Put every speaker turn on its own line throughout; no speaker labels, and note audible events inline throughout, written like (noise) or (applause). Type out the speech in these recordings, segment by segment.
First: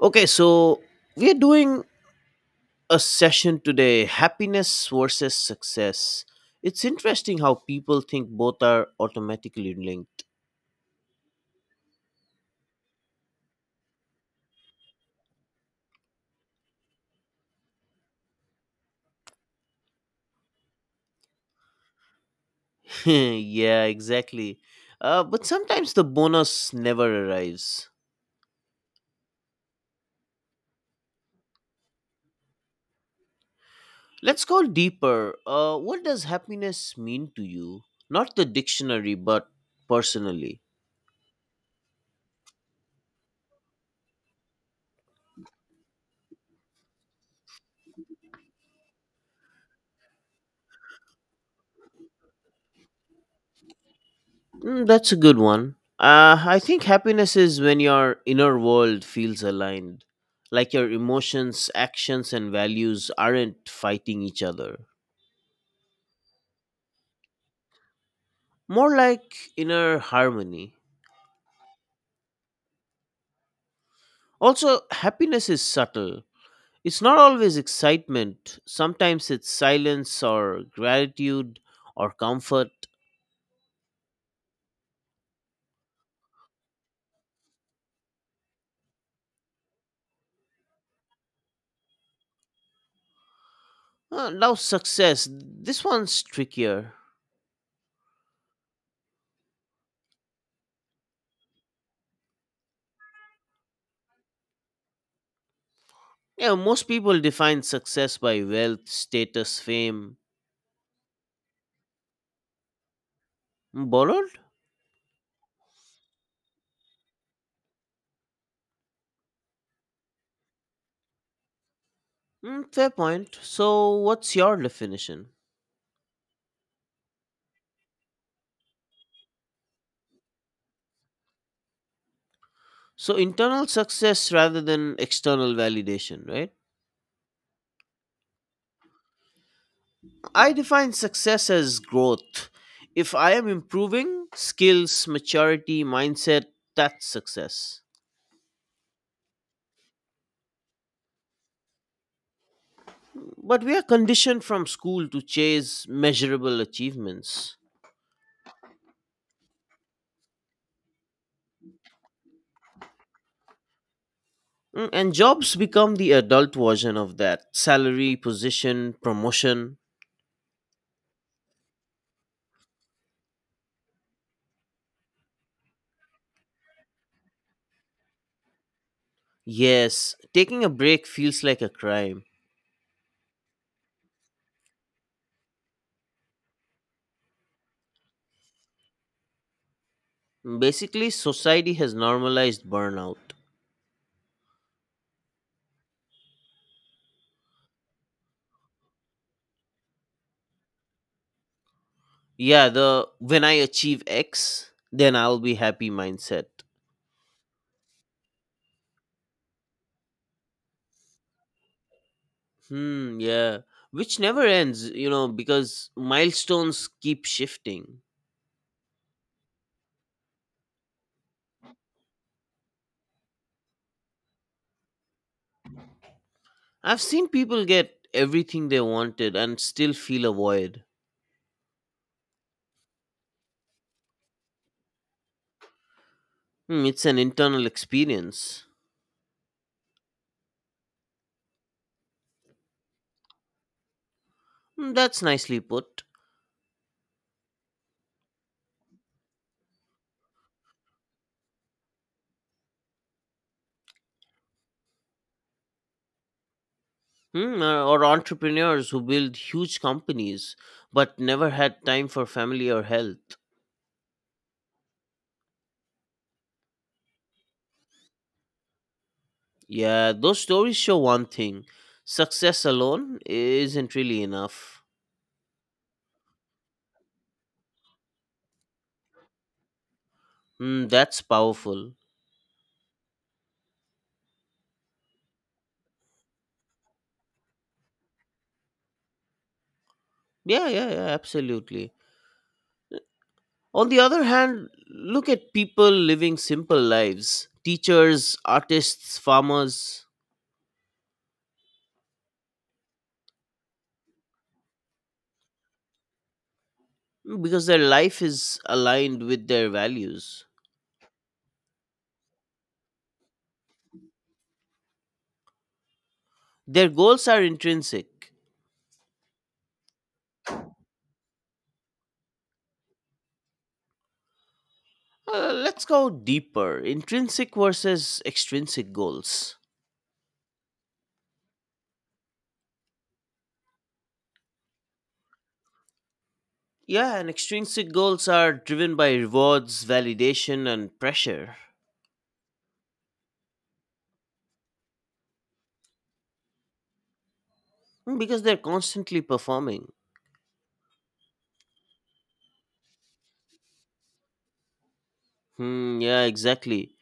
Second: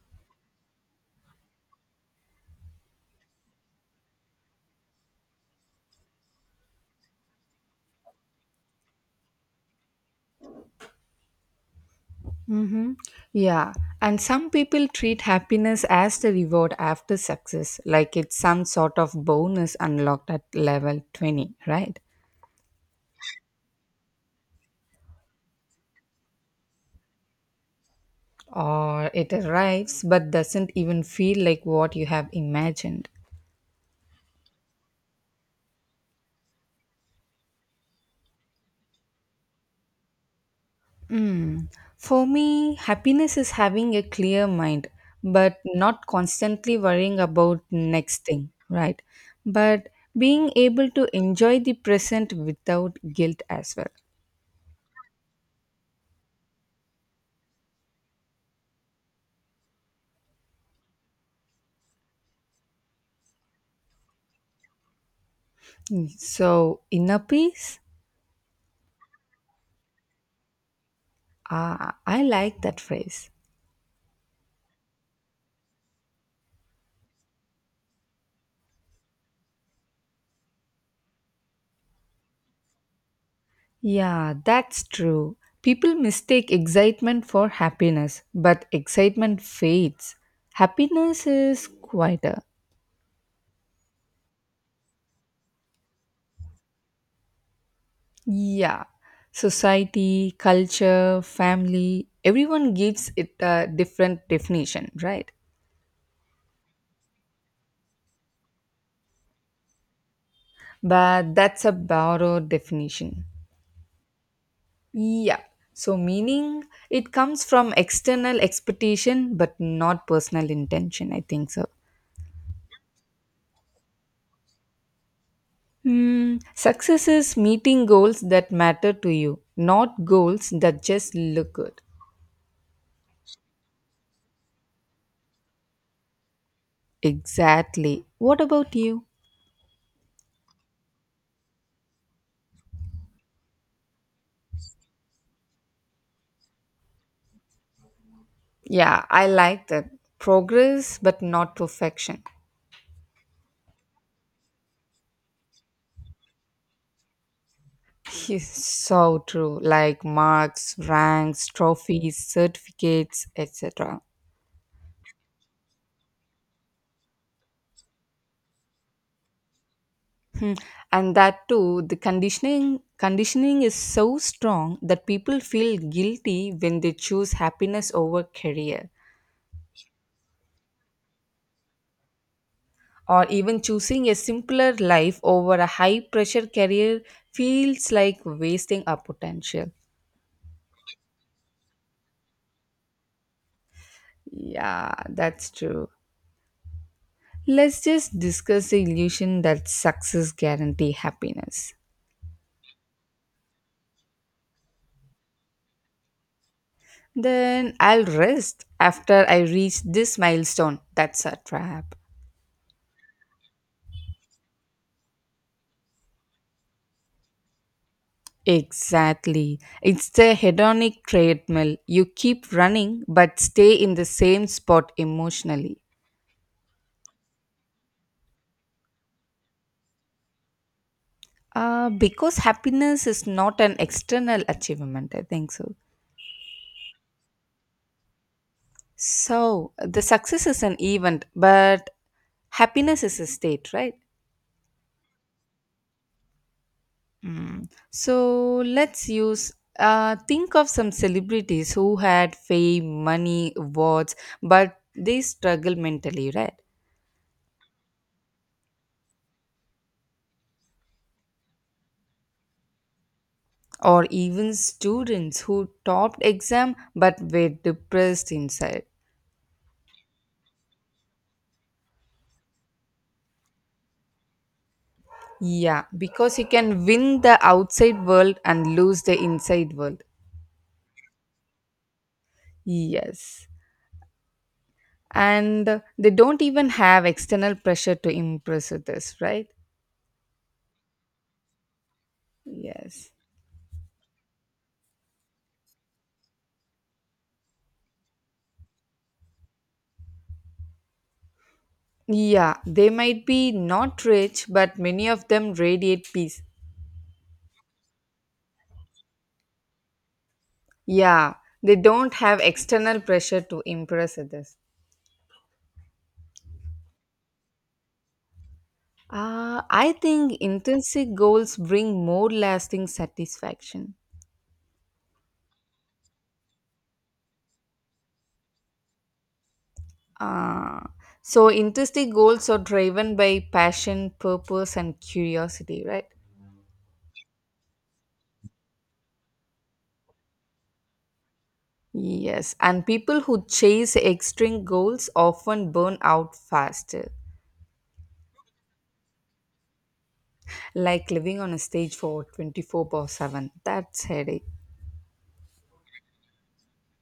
Okay, so we're doing a session today: happiness versus success. It's interesting how people think both are automatically linked.
Mm-hmm. Yeah. And some people treat happiness as the reward after success, like it's some sort of bonus unlocked at level 20, right?
(laughs) yeah, exactly. But sometimes the bonus never arrives.
Or it arrives but doesn't even feel like what you have imagined.
Let's go deeper. What does happiness mean to you? Not the dictionary, but personally.
Mm. For me, happiness is having a clear mind, but not constantly worrying about next thing, right? But being able to enjoy the present without guilt as well.
Mm, that's a good one. I think happiness is when your inner world feels aligned, like your emotions, actions, and values aren't fighting each other.
Mm. So, inner peace?
More like inner harmony.
Ah, I like that phrase.
Also, happiness is subtle. It's not always excitement, sometimes it's silence or gratitude or comfort.
Yeah, that's true. People mistake excitement for happiness, but excitement fades. Happiness is quieter.
Now, success. This one's trickier.
Yeah, society, culture, family, everyone gives it a different definition, right?
Yeah, most people define success by wealth, status, fame.
But that's a borrowed definition.
Borrowed?
Yeah, so meaning it comes from external expectation but not personal intention, I think so.
Mm, fair point. So, what's your definition?
Hmm, success is meeting goals that matter to you, not goals that just look good.
So, internal success rather than external validation, right?
Exactly. What about you?
I define success as growth. If I am improving skills, maturity, mindset, that's success.
Yeah, I like that. Progress, but not perfection.
But we are conditioned from school to chase measurable achievements.
Yes, so true. Like marks, ranks, trophies, certificates, etc.
Mm. And jobs become the adult version of that: salary, position, promotion.
Hmm. And that too, the conditioning is so strong that people feel guilty when they choose happiness over career.
Yes, taking a break feels like a crime.
Or even choosing a simpler life over a high pressure career feels like wasting our potential.
Basically, society has normalized burnout.
Yeah, that's true. Let's just discuss the illusion that success guarantee happiness.
Yeah, the "when I achieve X, then I'll be happy" mindset.
Then I'll rest after I reach this milestone. That's a trap.
Hmm, yeah. Which never ends because milestones keep shifting.
Exactly. It's the hedonic treadmill. You keep running but stay in the same spot emotionally.
I've seen people get everything they wanted and still feel a void.
Because happiness is not an external achievement, I think so.
Hmm, it's an internal experience.
So, the success is an event, but happiness is a state, right?
Hmm, that's nicely put.
Mm. So, let's use think of some celebrities who had fame, money, awards, but they struggle mentally, right?
Hmm, or entrepreneurs who build huge companies but never had time for family or health.
Or even students who topped exam but were depressed inside.
Yeah, those stories show one thing: success alone isn't really enough.
Yeah, because you can win the outside world and lose the inside world.
Mm, that's powerful.
Yes. And they don't even have external pressure to impress with this, right?
Yeah, yeah, yeah, absolutely.
Yes.
On the other hand, look at people living simple lives: teachers, artists, farmers.
Yeah, they might be not rich, but many of them radiate peace.
Mm, because their life is aligned with their values.
Yeah, they don't have external pressure to impress others.
Their goals are intrinsic.
I think intrinsic goals bring more lasting satisfaction.
Let's go deeper: intrinsic versus extrinsic goals.
Uh, so, intrinsic goals are driven by passion, purpose, and curiosity, right?
Yeah, and extrinsic goals are driven by rewards, validation, and pressure.
Yes, and people who chase extreme goals often burn out faster,
Hmm, because they're constantly performing.
like living on a stage for 24/7. That's headache.
Hmm, yeah, exactly.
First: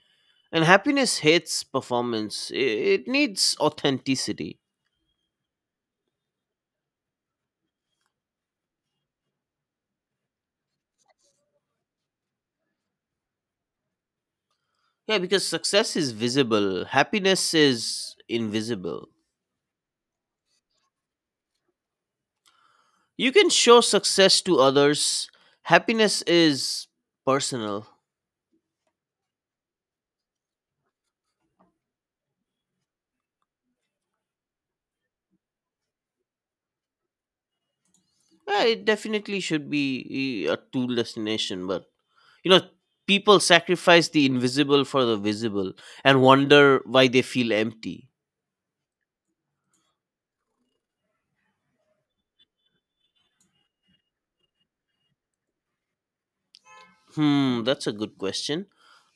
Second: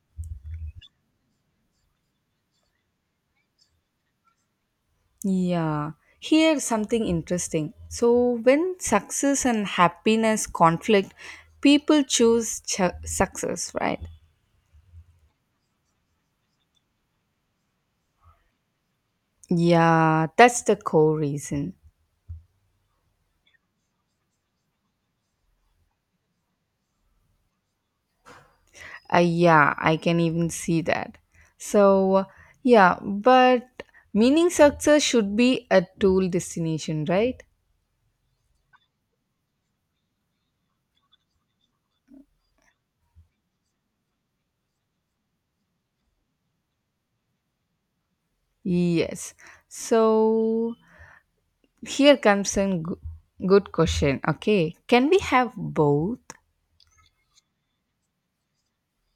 And happiness hates performance, it needs authenticity.
Yeah. Here something interesting. So when success and happiness conflict, people success, right?
Yeah, because success is visible, happiness is invisible.
Yeah, that's the core reason.
You can show success to others, happiness is personal.
Yeah, I can even see that. So, yeah, but meaning success should be a tool destination, right?
Yeah, it definitely should be a two destination, but you know, people sacrifice the invisible for the visible and wonder why they feel empty.
Yes. So here comes a good question. Okay. Can we have both?
Hmm, that's a good question.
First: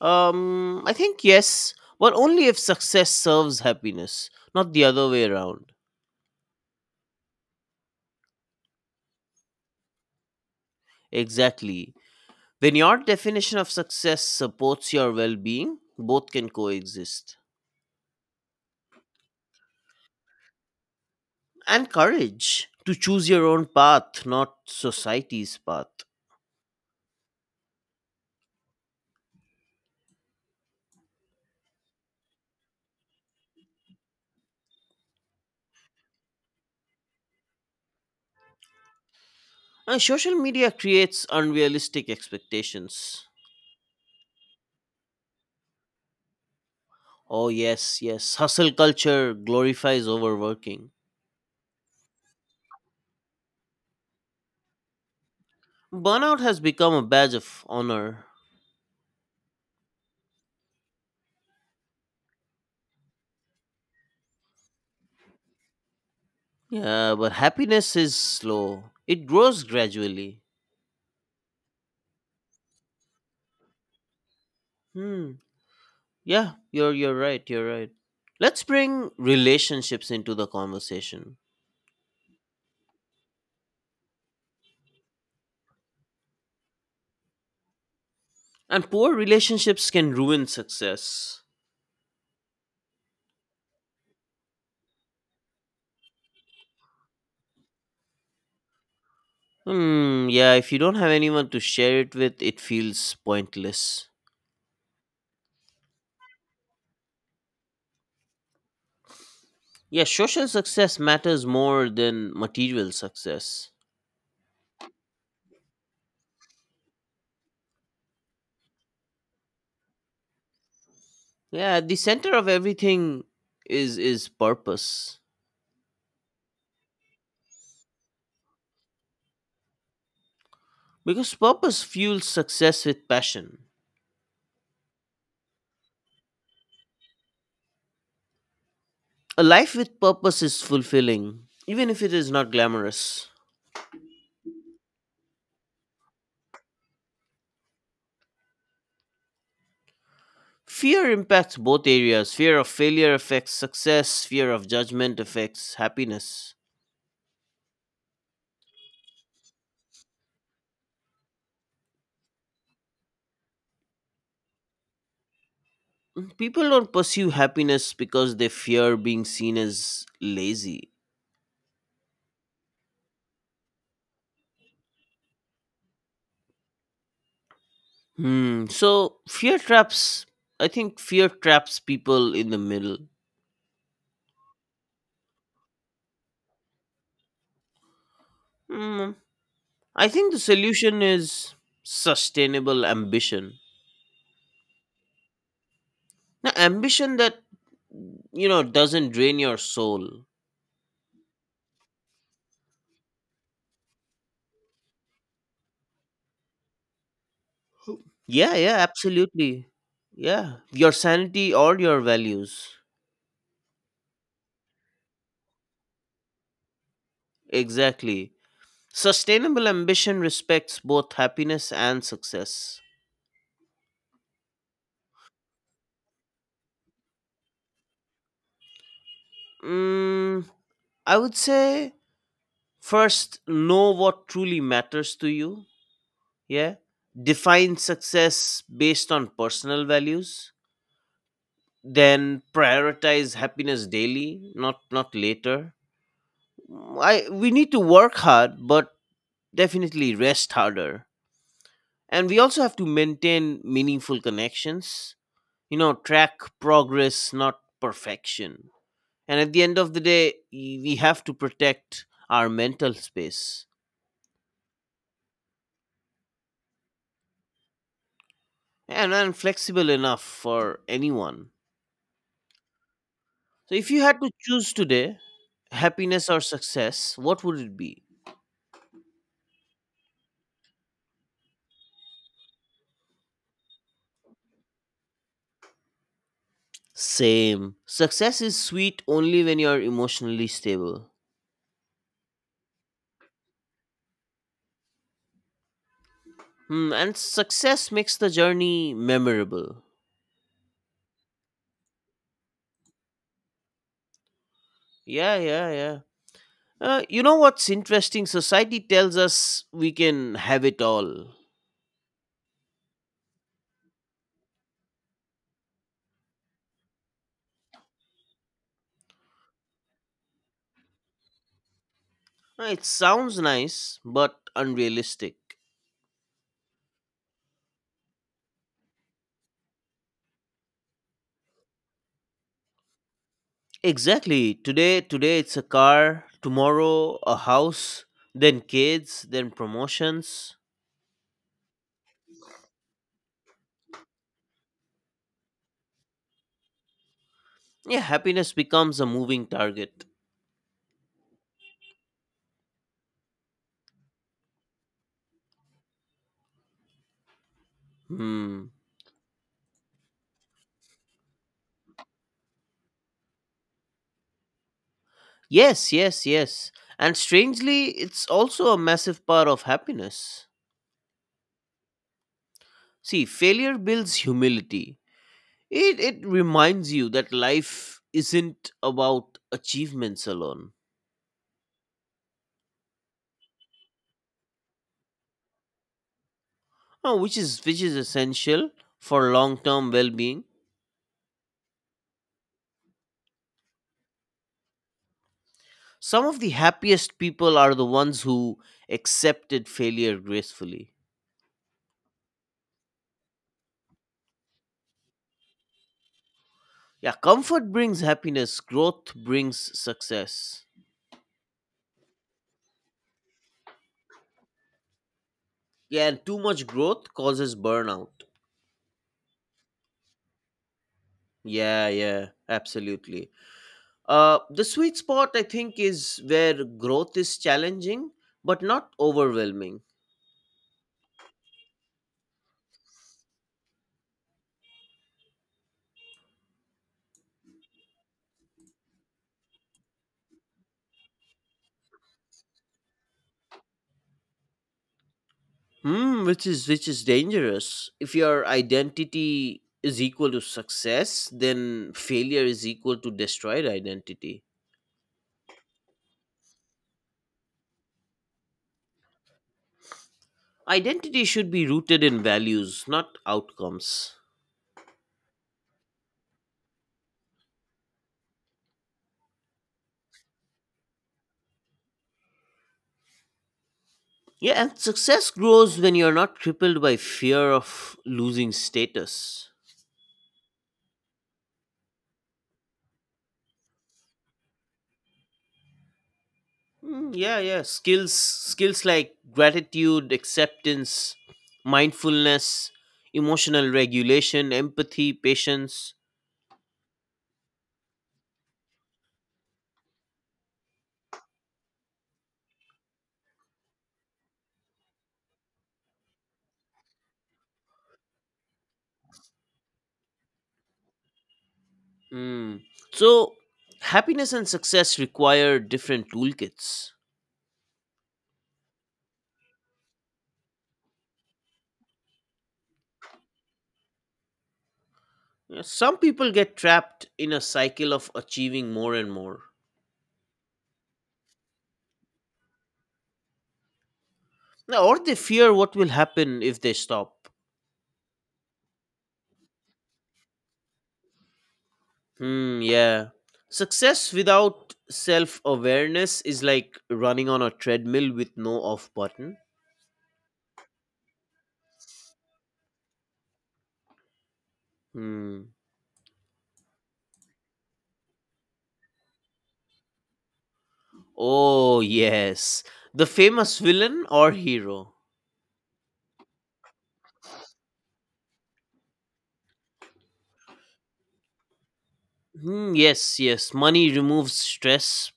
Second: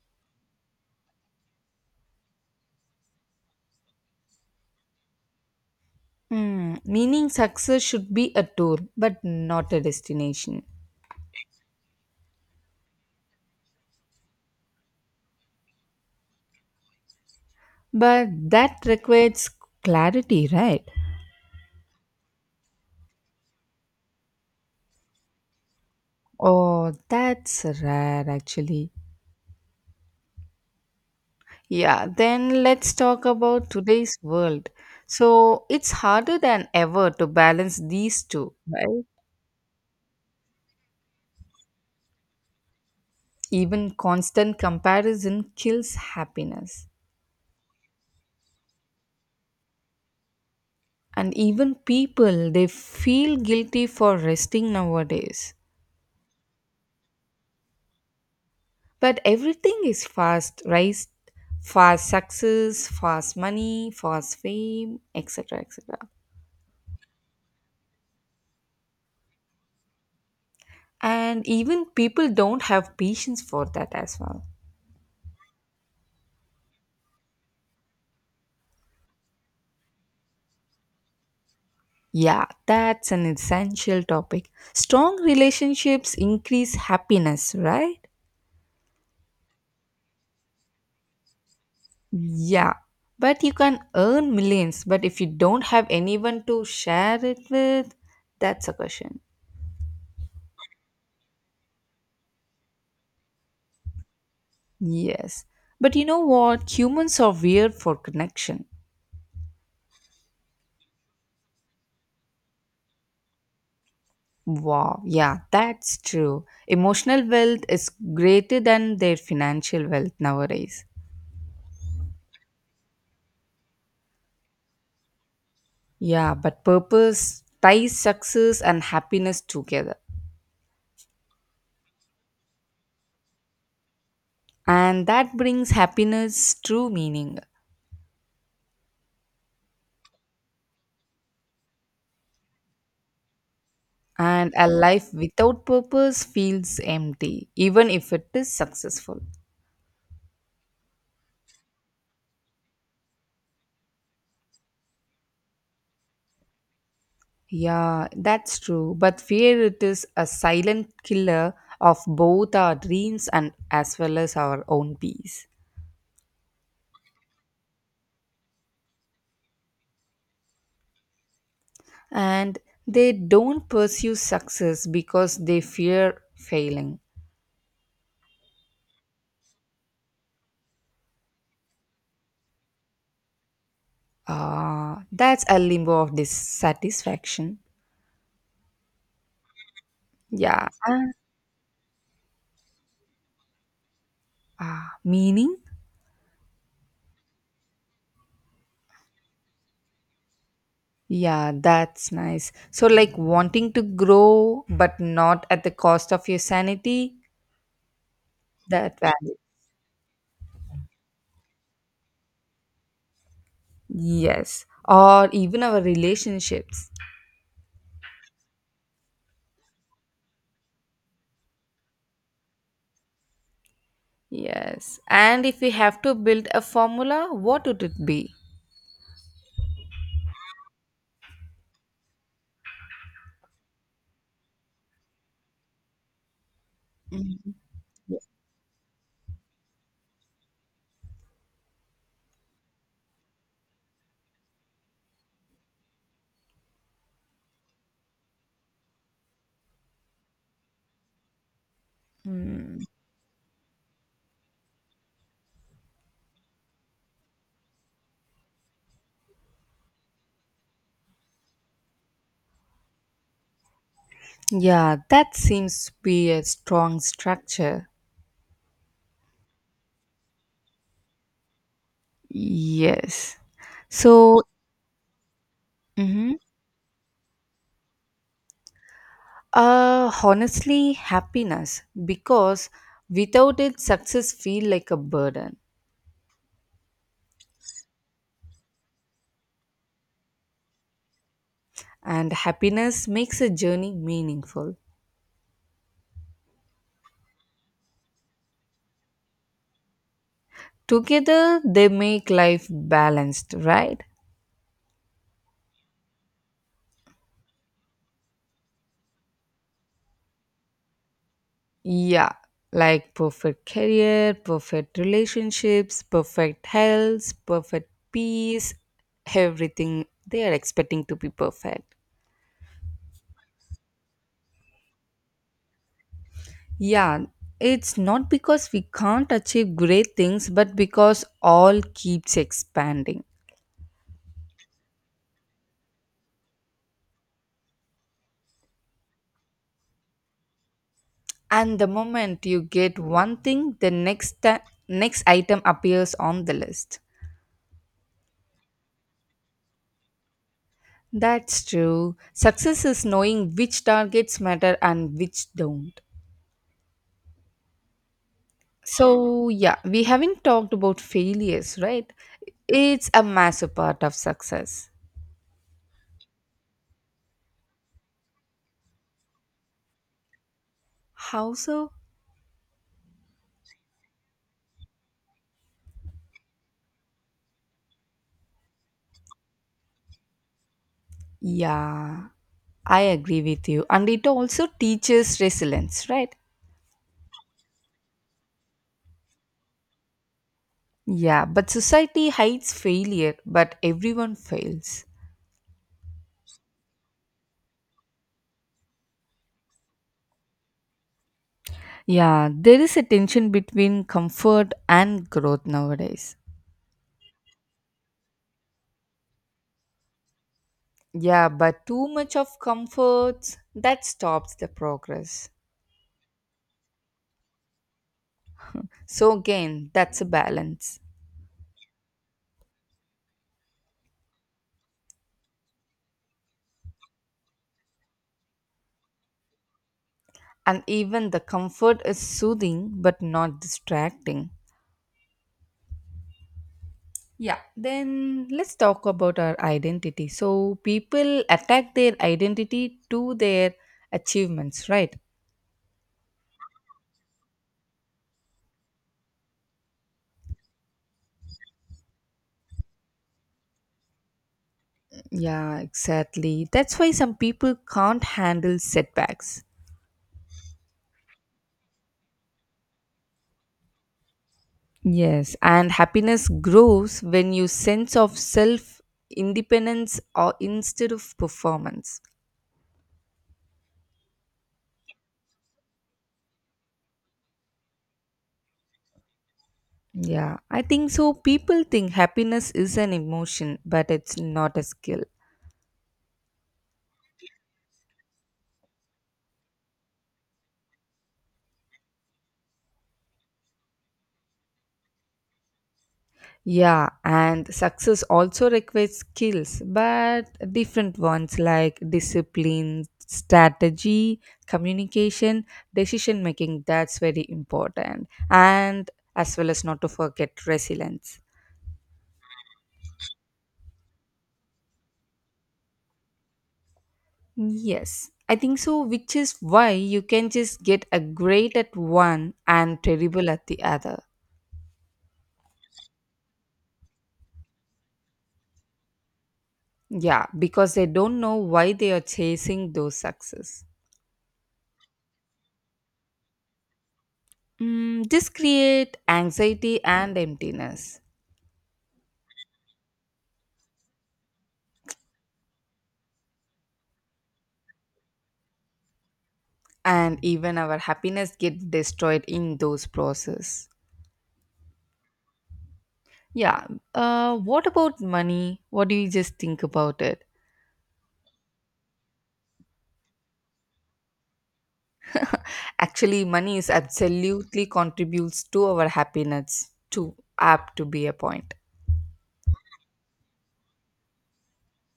I think yes, but only if success serves happiness, not the other way around.
Hmm. Meaning success should be a tool, but not a destination.
Exactly. When your definition of success supports your well being, both can coexist.
But that requires clarity, right?
And courage to choose your own path, not society's path.
Oh, that's rare actually. Yeah, then let's talk about today's world. So it's harder than ever to balance these two, right?
And social media creates unrealistic expectations.
Even constant comparison kills happiness.
Oh, yes, yes. Hustle culture glorifies overworking.
And even people they feel guilty for resting nowadays.
Burnout has become a badge of honor.
But everything is fast, right? Fast success, fast money, fast fame, etc., etc.
Yeah, but happiness is slow. It grows gradually.
And even people don't have patience for that as well.
Hmm. Yeah, you're right, you're right. Let's bring relationships into the conversation.
Yeah, that's an essential topic. Strong relationships increase happiness, right?
And poor relationships can ruin success.
Yeah, but you can earn millions, but if you don't have anyone to share it with, that's a question.
Hmm, yeah, if you don't have anyone to share it with, it feels pointless.
Yes. But you know what? Humans are weird for connection.
Yeah, social success matters more than material success.
Wow. Yeah, that's true. Emotional wealth is greater than their financial wealth nowadays.
Yeah, at the center of everything is purpose.
Yeah, but purpose ties success and happiness together.
Because purpose fuels success with passion.
And that brings happiness true meaning.
A life with purpose is fulfilling, even if it is not glamorous.
And a life without purpose feels empty, even if it is successful.
Fear impacts both areas. Fear of failure affects success, fear of judgment affects happiness.
Yeah, that's true. But fear it is a silent killer of both our dreams and as well as our own peace.
People don't pursue happiness because they fear being seen as lazy.
And they don't pursue success because they fear failing.
Hmm. So fear traps. I think fear traps people in the middle.
Ah, that's a limbo of dissatisfaction.
Hmm. I think the
Yeah.
solution is sustainable ambition.
Ah, meaning?
Now, ambition that doesn't drain your soul.
Yeah, that's nice. So, like wanting to grow, but not at the cost of your sanity,
Yeah. Yeah.
that value.
Absolutely. Yeah. Your sanity or your values.
Yes, or even our relationships.
Exactly. Sustainable ambition respects both happiness and success.
Yes. And if we have to build a formula, what would it be?
Mm, I would say first, know what truly matters to you. Yeah, define success based on personal values. Then prioritize happiness daily, not later. Mm, I we need to work hard, but definitely rest harder. And we also
Hmm.
have to maintain meaningful connections. Track progress, not perfection. And at the end of the day, we have to protect our mental space.
Yeah, that seems to be a strong structure.
And flexible enough for anyone.
Yes.
So, if you had to
So,
choose today, happiness
Mm-hmm.
or success, what would it be?
Honestly, happiness because without it, success feel like a burden,
Same. Success is sweet only when you're emotionally stable.
and happiness makes a journey meaningful.
Hmm, and success makes the journey memorable.
Together, they make life balanced, right?
Yeah, yeah, yeah. You know what's interesting? Society tells us we can have it all.
Yeah, like perfect career, perfect relationships, perfect health, perfect peace, everything they are expecting to be perfect.
It sounds nice, but unrealistic.
Yeah, it's not because we can't achieve great things, but because all keeps expanding.
Exactly. Today it's a car. Tomorrow, a house. Then kids. Then promotions.
And the moment you get one thing, the next item appears on the list.
Yeah, happiness becomes a moving target.
That's true. Success is knowing which targets matter and which don't.
Hmm.
So, yeah, we haven't talked about failures, right? It's a massive part of success.
Yes, yes, yes. And strangely, it's also a massive part of happiness.
How so?
See, failure builds humility. It reminds you that life isn't about achievements alone.
Yeah, I agree with you. And it also teaches resilience, right?
Oh, which is essential for long-term well-being.
Yeah, but society hides failure, but everyone fails.
Some of the happiest people are the ones who accepted failure gracefully.
Yeah, there is a tension between comfort and growth nowadays.
Yeah, comfort brings happiness, growth brings success.
Yeah, but too much of comforts that stops the progress.
Yeah, and too much growth causes burnout.
So again, that's a balance.
Yeah, yeah, absolutely. The sweet spot, I think, is where growth is challenging but not overwhelming.
And even the comfort is soothing but not distracting. Yeah, then let's talk about our identity. So, people attack their identity to their achievements, right?
Hmm, which is dangerous. If your identity is equal to success, then failure is equal to destroyed identity.
Yeah, exactly. That's why some people can't handle setbacks.
Identity should be rooted in values, not outcomes.
Yes, and happiness grows when you sense of self independence or instead of performance.
Yeah, and success grows when you're not crippled by fear of losing status.
Yeah, I think so. People think happiness is an emotion, but it's not a skill.
Mm, yeah, yeah. Skills like gratitude, acceptance, mindfulness, emotional regulation, empathy, patience.
Yeah, and success also requires skills, but different ones like discipline, strategy, communication, decision making. That's very important. And as well as not to forget resilience.
Mm. So, happiness and success require different toolkits.
Yes, I think so, which is why you can just get a great at one and terrible at the other.
Yeah, some people get trapped in a cycle of achieving more and more.
Yeah, because they don't know why they are chasing those success.
No, or they fear what will happen if they stop.
Mm, this create anxiety and emptiness.
Hmm. Yeah. Success without self awareness is like running on a treadmill with no off button.
And even our happiness gets destroyed in those process.
Hmm.
Yeah. What about money? What do you just think about it?
Oh, yes. The famous villain or hero?
Actually, money is absolutely contributes to our happiness too, up to be a point.
Hmm, yes, yes. Money removes stress,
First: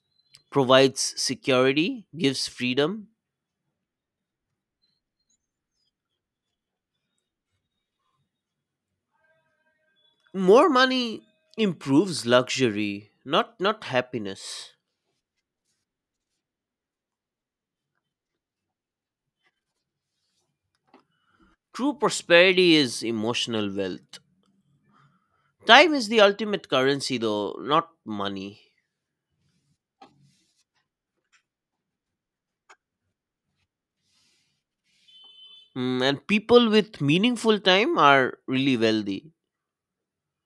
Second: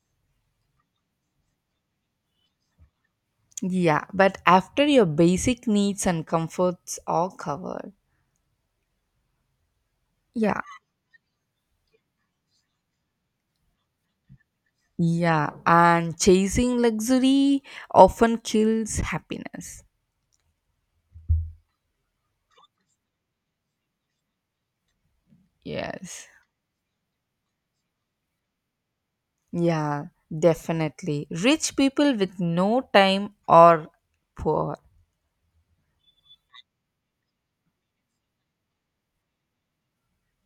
provides security, gives freedom.
Yeah, but after your basic needs and comforts are covered. Yeah,
More money improves luxury, not happiness.
yeah, and chasing luxury often kills happiness.
True prosperity is emotional wealth. Time is the
Yes.
ultimate currency though, not money.
Yeah, definitely. Rich people with no time or poor.
Hmm, and people with meaningful time are really wealthy.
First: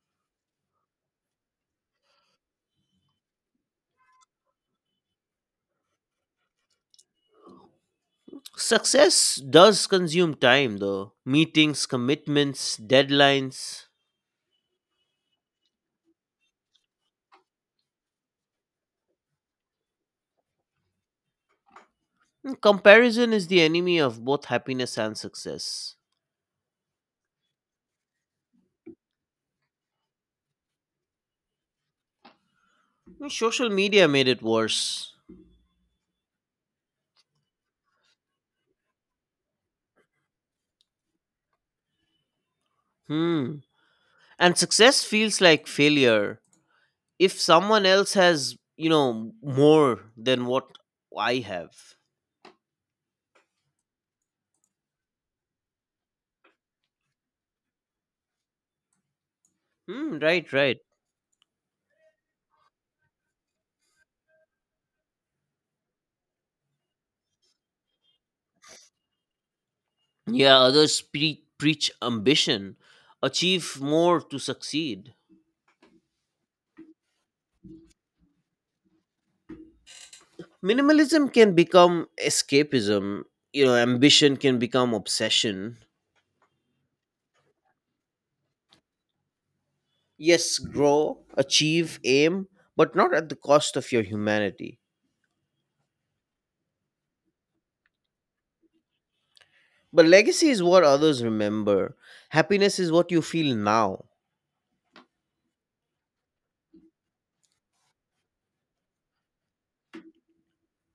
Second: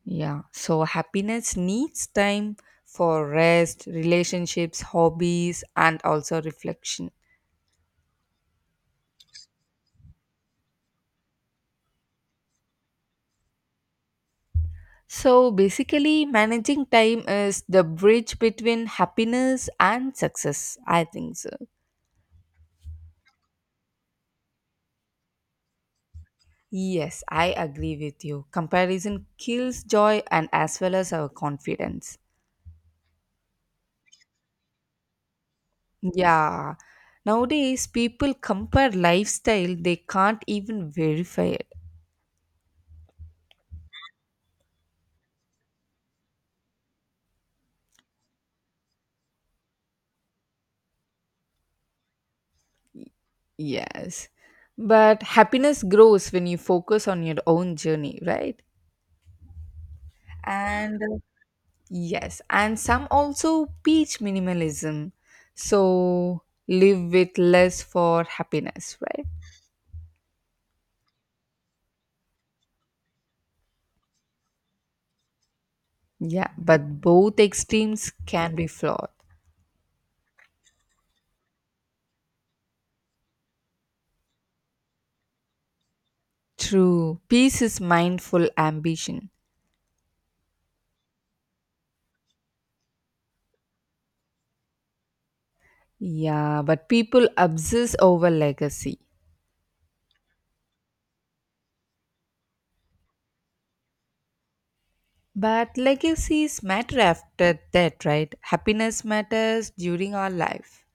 Yeah, so happiness needs time for rest, relationships, hobbies, and also reflection.
Success does consume time, though. Meetings, commitments, deadlines.
So basically, managing time is the bridge between happiness and success. I think so.
And comparison is the enemy of both happiness and success.
Yes, I agree with you. Comparison kills joy and as well as our confidence.
And social media made it worse.
Yeah. Nowadays, people compare lifestyle they can't even verify it.
Hmm. And success feels like failure if someone else has, more than what I have.
Yes. But happiness grows when you focus on your own journey, right?
Hmm, right, right.
And yes, and some also preach minimalism. So live with less for happiness, right?
Yeah, others preach ambition, achieve more to succeed.
Yeah, but both extremes can be flawed.
Minimalism can become escapism. Ambition can become obsession.
True. Peace is mindful ambition.
Yes, grow, achieve, aim, but not at the cost of your humanity.
Yeah, but people obsess over legacy.
But legacy is what others remember, happiness is what you feel now.
But legacies matter after that, right? Happiness matters during our life.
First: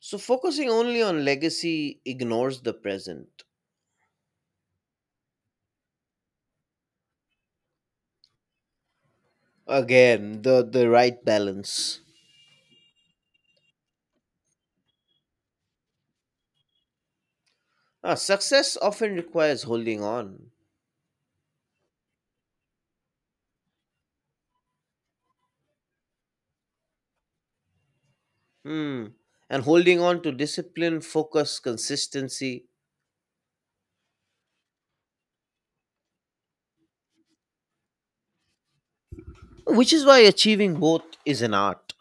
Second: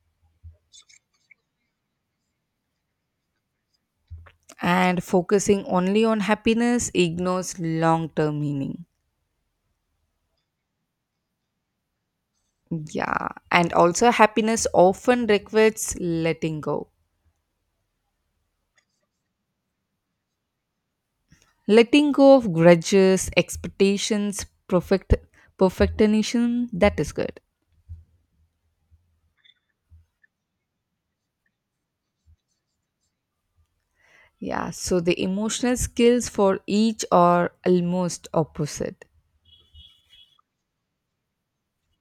So focusing only on legacy ignores the present.
And focusing only on happiness ignores long term meaning.
Again, the right balance.
Yeah. And also, happiness often requires letting go.
Ah, success often requires holding on.
Letting go of grudges, expectations, perfectionism, that is good.
Hmm, and holding on to discipline, focus, consistency.
Yeah. So, the emotional skills for each are almost opposite.
Which is why achieving both is an art.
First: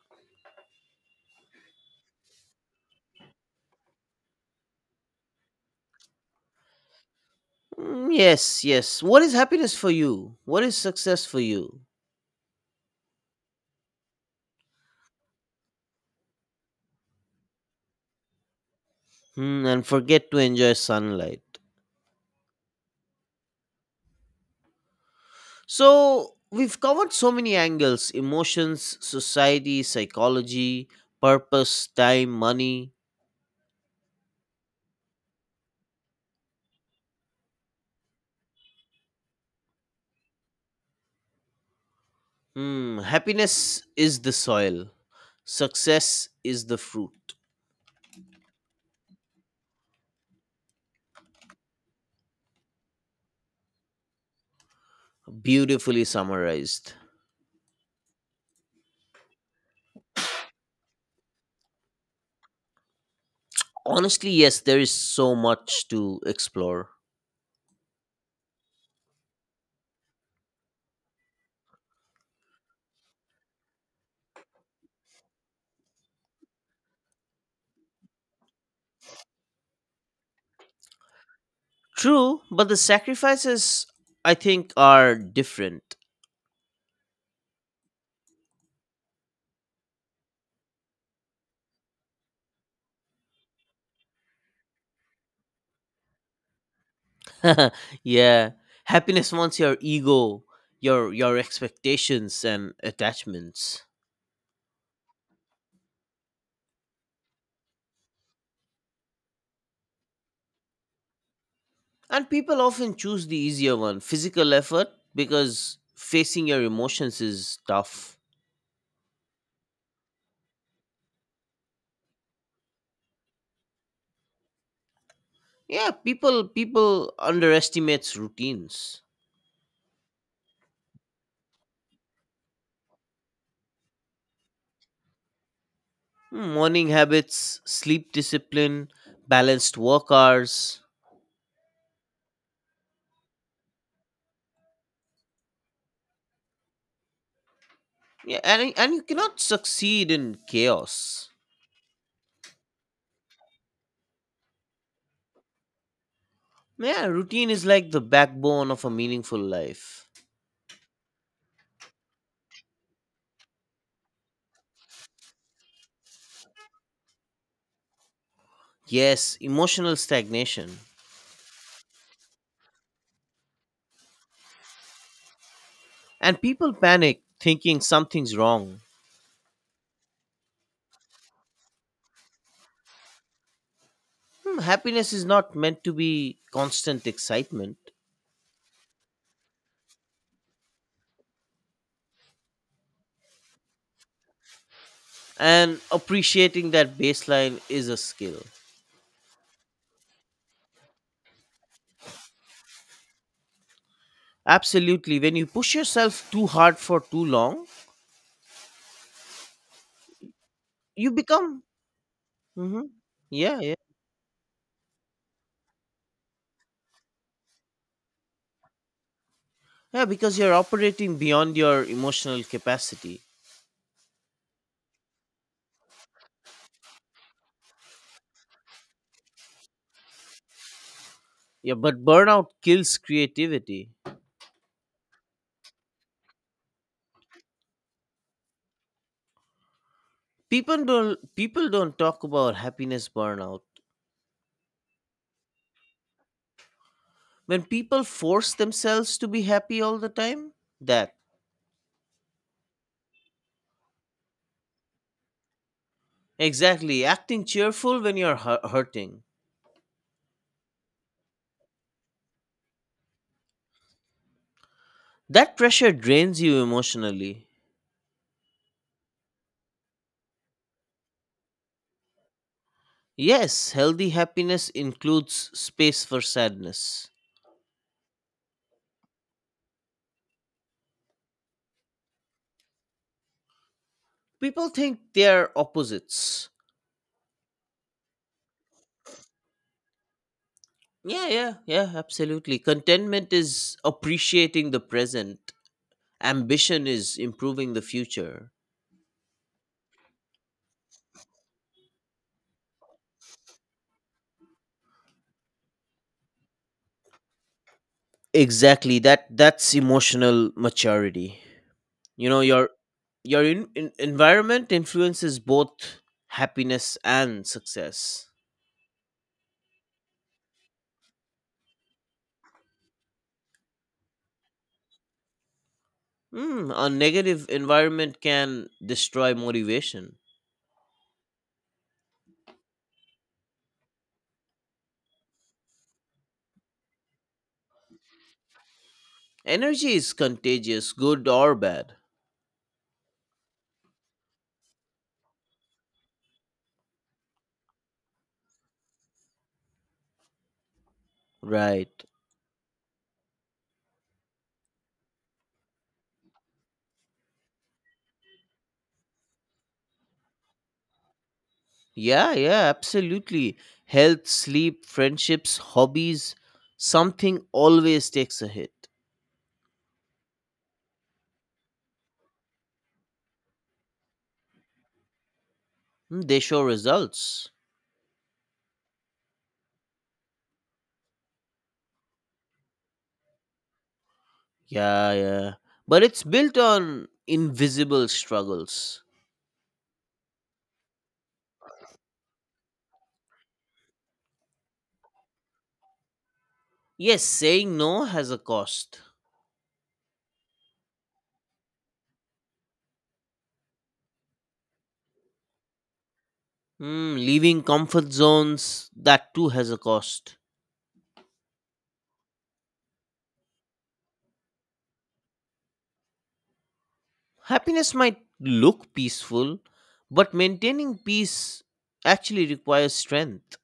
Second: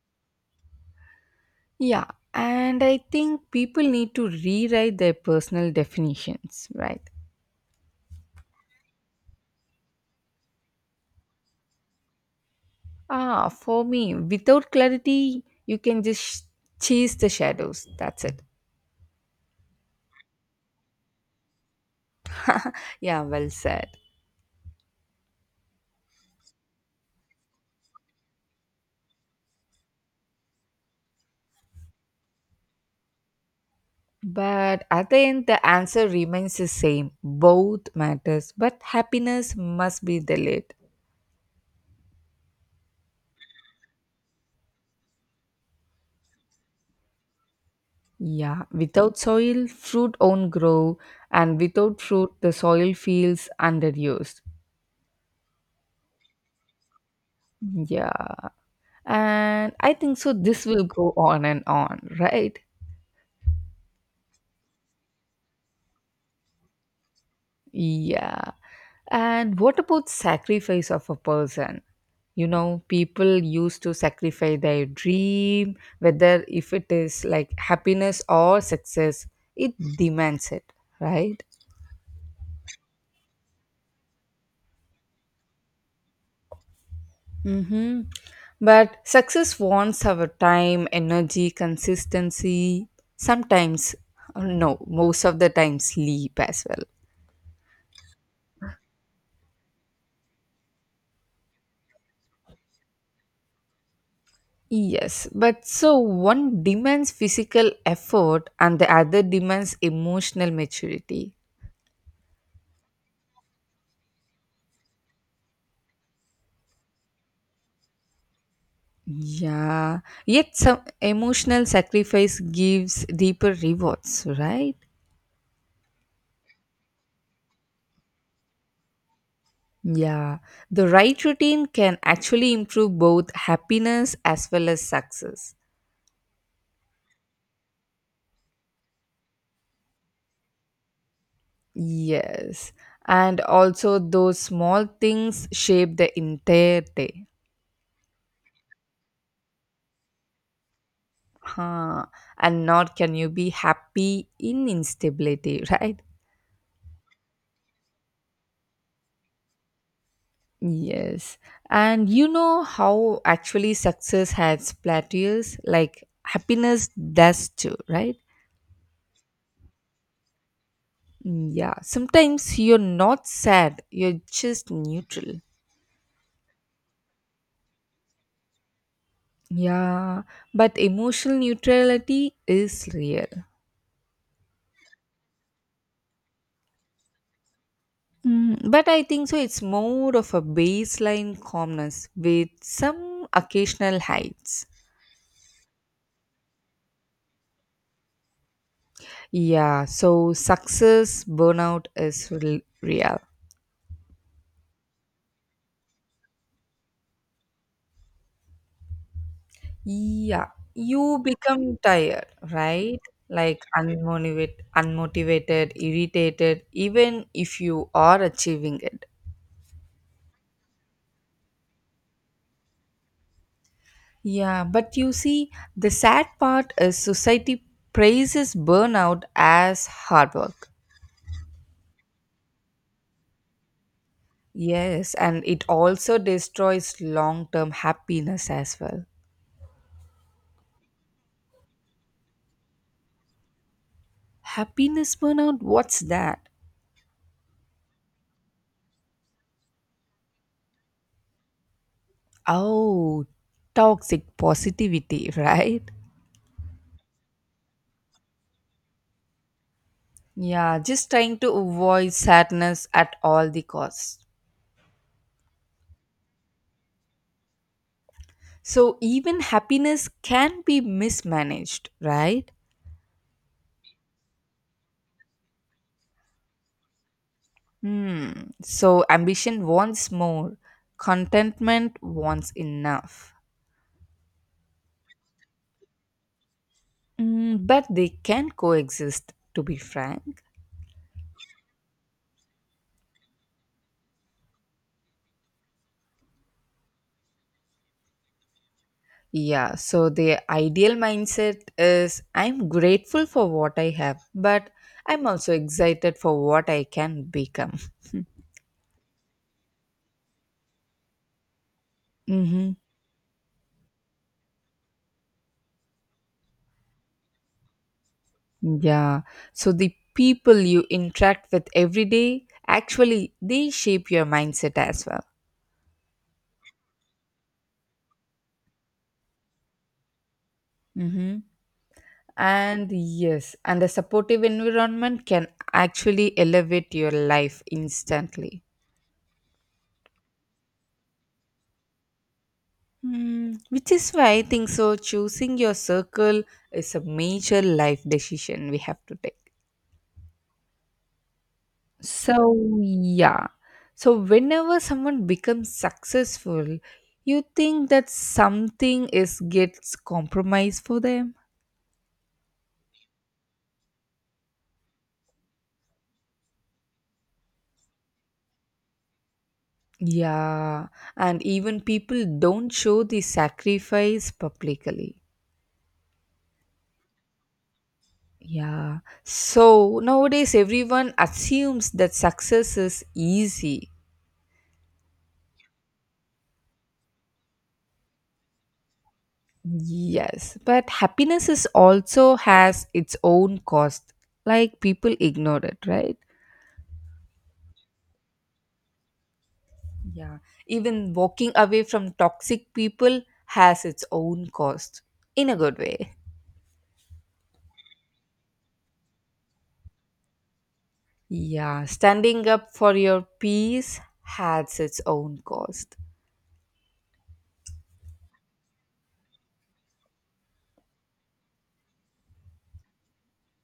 Yeah, and I think people need to rewrite their personal definitions, right?
Mm, yes, yes. What is happiness for you? What is success for you?
Ah, for me, without clarity, you can just chase the shadows. That's it.
Hmm, and forget to enjoy sunlight.
(laughs) Yeah, well said.
So, we've covered so many angles: emotions, society, psychology, purpose, time, money.
But at the end, the answer remains the same. Both matters, but happiness must be delayed.
Hmm, happiness is the soil, success is the fruit.
Yeah, without soil, fruit won't grow, and without fruit, the soil feels underused.
Beautifully summarized.
Yeah. And I think so, this will go on and on, right?
Honestly, yes, there is so much to explore.
Yeah. And what about sacrifice of a person? People used to sacrifice their dream, whether if it is like happiness or success, it demands it, right?
True, but the sacrifices, I think, are different.
Mm-hmm. But success wants our time, energy, consistency, sometimes, no, most of the time, sleep as well.
(laughs) yeah, happiness wants your ego, your expectations and attachments.
Yes, but so one demands physical effort and the other demands emotional maturity.
And people often choose the easier one, physical effort, because facing your emotions is tough.
Yeah, yet some emotional sacrifice gives deeper rewards, right?
Yeah, people underestimates routines.
Yeah, the right routine can actually improve both happiness as well as success.
Hmm, morning habits, sleep discipline, balanced work hours.
Yes, and also those small things shape the entire day.
Yeah, and you cannot succeed in chaos.
Huh. And nor can you be happy in instability, (laughs) right?
Yeah, routine is like the backbone of a meaningful life.
Yes. And you know how actually success has plateaus? Like happiness does too, right?
Yes, emotional stagnation.
Mm, yeah. Sometimes you're not sad, you're just neutral.
And people panic thinking something's wrong.
Yeah. But emotional neutrality is real.
Hmm, happiness is not meant to be constant excitement.
Mm, but I think so, it's more of a baseline calmness with some occasional heights.
And appreciating that baseline is a skill.
Yeah. So success burnout is real.
Absolutely. When you push yourself too hard for too long,
Yeah,
you
you
become.
become tired,
Hmm.
right?
Yeah,
Like
yeah.
unmotivated, irritated, even if you are achieving it.
Yeah, because you're operating beyond your emotional capacity.
Yeah, but you see, the sad part is society praises burnout as hard work.
Yeah, but burnout kills creativity.
Yes, and it also destroys long term happiness as well.
People don't talk about happiness burnout.
Happiness burnout, what's that?
When people force themselves to be happy all the time, that.
Oh, toxic positivity, (laughs) right?
Exactly, acting cheerful when you're hurting.
Yeah, just trying to avoid sadness at all the costs.
That pressure drains you emotionally.
So even happiness can be mismanaged, right?
Yes, healthy happiness includes space for sadness.
Hmm. So ambition wants more, contentment wants enough.
People think they're opposites.
Mm, but they can coexist, to be frank.
Yeah, yeah, yeah, absolutely. Contentment is appreciating the present, ambition is improving the future.
Yeah, so the ideal mindset is I'm grateful for what I have, but I'm also excited for what I can become.
Exactly. That's emotional maturity. You know, your
Mhm.
your environment influences both happiness and success.
Yeah. So the people you interact with every day actually they shape your mindset as well.
Mm, a negative environment can destroy motivation.
Mm-hmm. And yes, and a supportive environment can actually elevate your life instantly.
Energy is contagious, good or bad.
Mm, which is why I think so. Choosing your circle is a major life decision we have to take.
Right.
So, yeah. So, whenever someone becomes successful, you think that something is gets compromised for them.
Yeah, yeah, absolutely. Health, sleep, friendships, hobbies, something always takes a hit.
Yeah, and even people don't show the sacrifice publicly.
Mm, they show results.
Yeah. So, nowadays everyone assumes that success is easy.
Yeah, yeah. But it's built on invisible struggles.
Yes, but happiness is also has its own cost. Like people ignore it, right?
Yes, saying no has a cost.
Yeah, even walking away from toxic people has its own cost in a good way.
Hmm, leaving comfort zones, that too has a cost.
Yeah, standing up for your peace has its own cost.
Happiness might look peaceful, but maintaining peace actually requires strength.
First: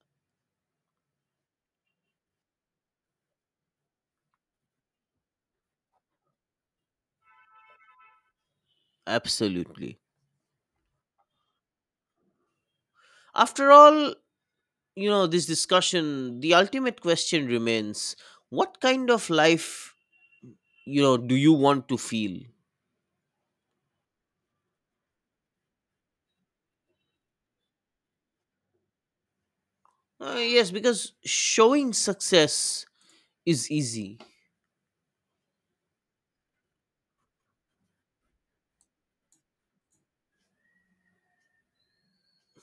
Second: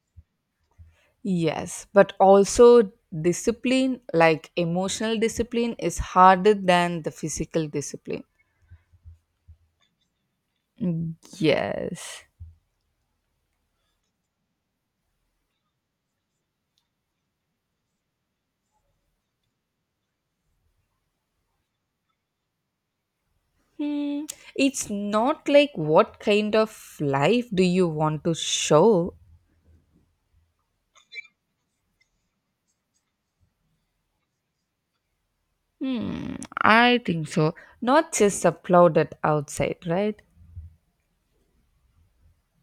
Yes, but also discipline, like emotional discipline, is harder than the physical discipline.
Absolutely.
Mm, yes.
After all, this discussion, the ultimate question remains: what kind of life, do you want to feel?
Hmm. It's not like what kind of life do you want to show.
Yes, because showing success is easy.
Hmm, I think so. Not just applauded outside, right?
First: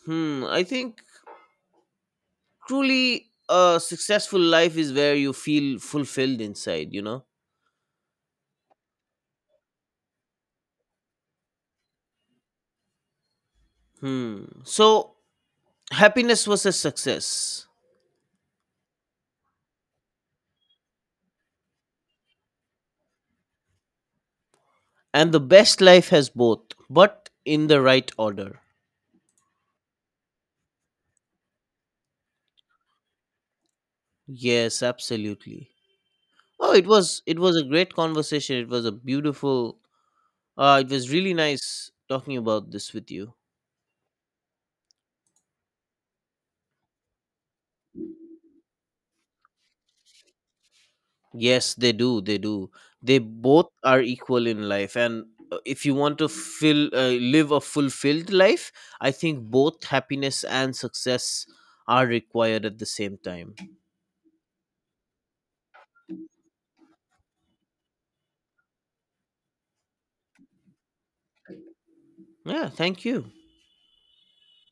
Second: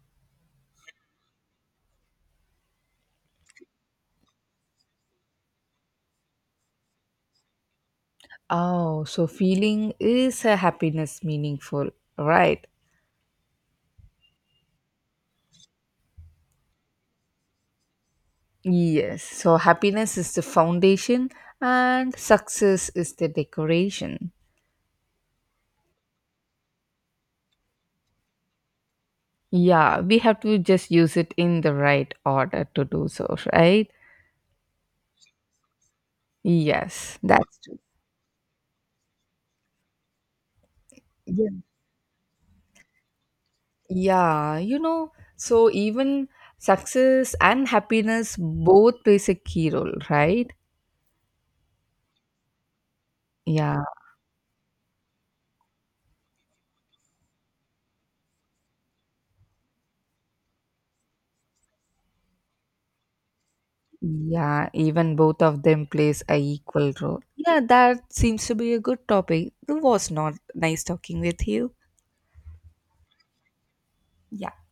Hmm, I think truly a successful life is where you feel fulfilled inside, you know?
Oh, so feeling is a happiness meaningful, right?
Hmm. So, happiness versus success.
Yes. So happiness is the foundation and success is the decoration.
And the best life has both, but in the right order.
Yeah, we have to just use it in the right order to do so, right?
Yes, absolutely. Oh, it
Yes,
was it was
that's
a
true.
great conversation. It was really
Yeah.
nice talking about this with you.
Yeah, so even success and happiness both plays a key role, right?
Yes, they do. They do. They both
Yeah.
are equal in life, and if you want to fill live a fulfilled life, I think both happiness and success are required at the same time.
Yeah, even both of them plays a equal role. Yeah, that seems to be a good topic. It was not nice talking with you.
Yeah. Thank you.
Yeah.